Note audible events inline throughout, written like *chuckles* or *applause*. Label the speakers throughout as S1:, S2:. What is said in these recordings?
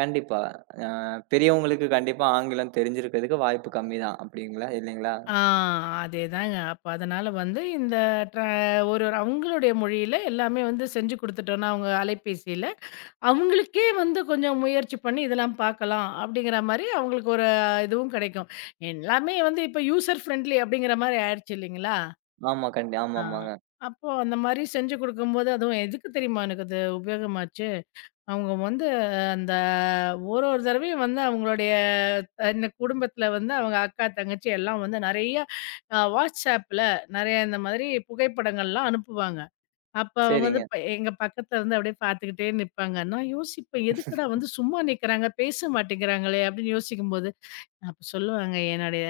S1: கண்டிப்பா. அ பெரியவங்களுக்கு கண்டிப்பா ஆங்கிலம் தெரிஞ்சிருக்கறதுக்கு வாய்ப்பு கம்மிதான். அப்பிடிங்களா? இல்லைங்களா?
S2: ஆ அதே தாங்க. அப்போ, அதனால வந்து இந்த ட்ரா ஒரொரு அவங்களுடைய மொழியில எல்லாமே வந்து செஞ்சு குடுத்துட்டோம்னா, அவங்க அலைபேசியில, அவங்களுக்கே வந்து கொஞ்சம் முயற்சி பண்ணி இதெல்லாம் பார்க்கலாம். அப்பிடிங்கற மாரி, ஒரு அவங்களுக்கு ஒரு அ இதுவும் கிடைக்கும். எல்லாமே வந்து இப்போ யூசர் ஃபிரென்லி அப்பிடிங்கற மாரி ஆயிடுச்சு, இல்லீங்களா?
S1: ஆமா. கண்டி
S2: ஆ.
S1: ஆமாமாங்க.
S2: அப்போ, அந்த மாரி செஞ்சு குடுக்கும்போது, அதுவும் எதுக்கு தெரியுமா, எனக்கு அது உபயோகமாச்சு? அவங்க வந்து அந்த ஒரொரு தடவையும் வந்து, அவங்களுடைய இந்த குடும்பத்துல வந்து அவங்க அக்கா, தங்கச்சி எல்லாம் வந்து நெறைய அ WhatsAppல நெறைய இந்த மாதிரி புகைப்படங்கள்லாம் அனுப்புவாங்க. அப்ப அவங்க வந்து
S1: சரிங்க.
S2: ப எங்க பக்கத்துல வந்து பாத்துக்கிட்டே நிப்பாங்க. நான் யோசிப்பேன். எதுக்குடா! வந்து
S1: *chuckles*
S2: சும்மா நிக்கறாங்க, பேச மாட்டேங்கறாங்களே! அப்படின்னு யோசிக்கும்போது, அப்ப சொல்லுவாங்க. "என்னோடய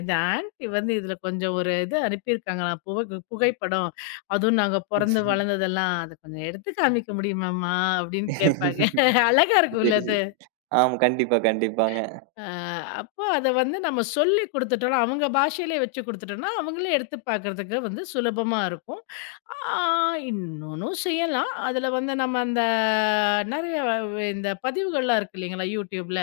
S2: இது ஆன்டி வந்து இதுல கொஞ்சம் ஒரு இது அனுப்பி இருக்காங்களாம். புகைகு புகைப்படம் அதுவும் நாங்க பொறந்து
S1: *chuckles*
S2: வளர்ந்ததெல்லாம். அத கொஞ்சம் எடுத்துக் காமிக்க முடியுமாம்மா?" அப்பிடின்னு கேப்பாங்க. *chuckles*
S1: *chuckles*
S2: அழகா இருக்கும்ல,
S1: சரி, சரி.
S2: அது.
S1: ஆமா. கண்டிப்பா, கண்டிப்பாங்க.
S2: அ அப்போ, அத வந்து நம்ம சொல்லி குடுத்துட்டோம்னா, அவங்க பாஷையில வெச்சு குடுத்துட்டோம்னா, அவங்களே எடுத்துப் பாக்குறதுக்கு வந்து சுலபமாருக்கும். ஆ இன்னொன்னு செய்யலாம். அதுல வந்து நம்ம அந்த நெறைய இந்த பதிவுகள்லாம் இருக்கு இல்லீங்களா? YouTubeல.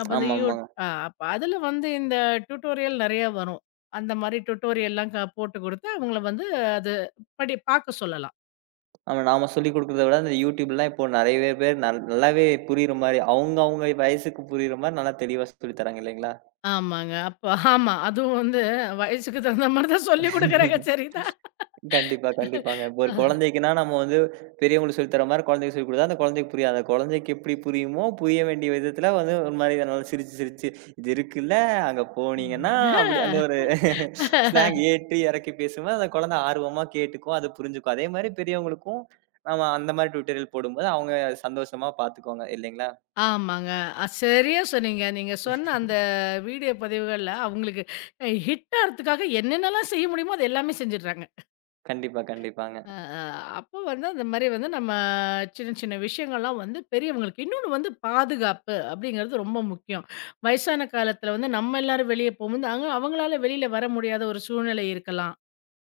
S2: அப்ப அந்த யூ
S1: ஆமாமாங்க.
S2: ஆ அப்ப அதுல வந்து இந்த டுடோரியல் நெறைய வரும். அந்த மாரி டுடோரியல்லாம் க போட்டுக் குடுத்து அவங்கள வந்து அது படிப் பாக்க சொல்லலாம்.
S1: ஆமா. நாம சொல்லிக் குடுக்கிறத விட அந்த YouTubeலாம் இப்போ, நெறையவே பேர் நல் நல்லாவே புரியற மாரி, அவங்கவங்க வயசுக்கு புரியற மாரி நல்லா தெளிவா சொ சொல்லித் தராங்க, இல்லீங்களா?
S2: ஆமாங்க. அப்ப ஆமா. அதுவும் வந்து வயசுக்கு தகுந்த மாரி தான் சொல்லி குடுக்கறாங்க.
S1: *chuckles*
S2: சரி தான்.
S1: கண்டிப்பா, கண்டிப்பாங்க. இப்போ, ஒரு குழந்தைக்குன்னா, நம்ம வந்து பெரியவங்களுக்கு சொல்லித் தர்ற மாரி குழந்தைக்குச் சொல்லித் குடுத்தா, அந்தக் குழந்தைக்குப் புரியாது. அந்தக் குழந்தைக்கு எப்பிடி புரியுமோ, புரிய வேண்டிய விதத்துல வந்து ஒரு மாரி நல்லா சிரிச்சு, சிரிச்சு, "இது இருக்குல்ல, அங்க
S2: அ
S1: போனீங்கன்னா" அப்படி அந்த ஒரு *chuckles*
S2: ஹ்
S1: ஸ்லாங் ஏற்றி, இறக்கி பேசும்போது, அந்தக் குழந்தை ஆர்வமா கேட்டுக்கும், அதப் புரிஞ்சுக்கும். அதே மாரி பெரியவங்களுக்கும், நாம அந்த மாரி டுடோரியல் போடும்போது, அவங்க சந்தோஷமா பார்த்துக்குவாங்க. இல்லைங்களா?
S2: ஆமாங்க. அ சரியா சொன்னீங்க. நீங்கச் சொன்ன அந்த வீடியோ பதிவுகள்ல அவங்களுக்கு ஹிட் ஆகுறதுக்காக என்னென்னெல்லாம் செய்ய முடியுமோ, அது எல்லாமே செஞ்சுடுறாங்க.
S1: கண்டிப்பா, கண்டிப்பாங்க.
S2: அ அ அப்ப வந்து இந்த மாரி வந்து நம்ம சின்ன, சின்ன விஷயங்கள்லாம் வந்து பெரியவங்களுக்கு இன்னொன்னு வந்து பாதுகாப்பு அப்பிடிங்கறது ரொம்ப முக்கியம். வயசான காலத்துல வந்து நம்ம எல்லாரும் வெளிய போகும் போது, அவங்களால வெளில வர முடியாத ஒரு சூழ்நிலை இருக்கலாம்.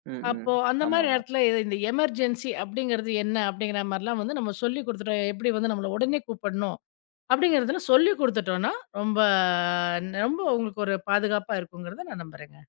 S1: ம், ம்.
S2: அப்போ அந்த மாரி
S1: ஆமாமா.
S2: நேரத்துல இந்த எமெர்ஜென்ஸி அப்பிடிங்கறது என்ன? அப்பிடிங்கற மாரிலாம் வந்து நம்ம சொல்லி குடுத்துட்டோம், எப்படி வந்து நம்மள உடனே கூப்பிடணும், அப்படிங்கறத சொல்லிக் குடுத்துட்டோம்ன்னா, ரொம்ப ரொம்ப உங்களுக்குப் பாதுகாப்பா இருக்கும்ங்கறத நான் நம்புறேங்க.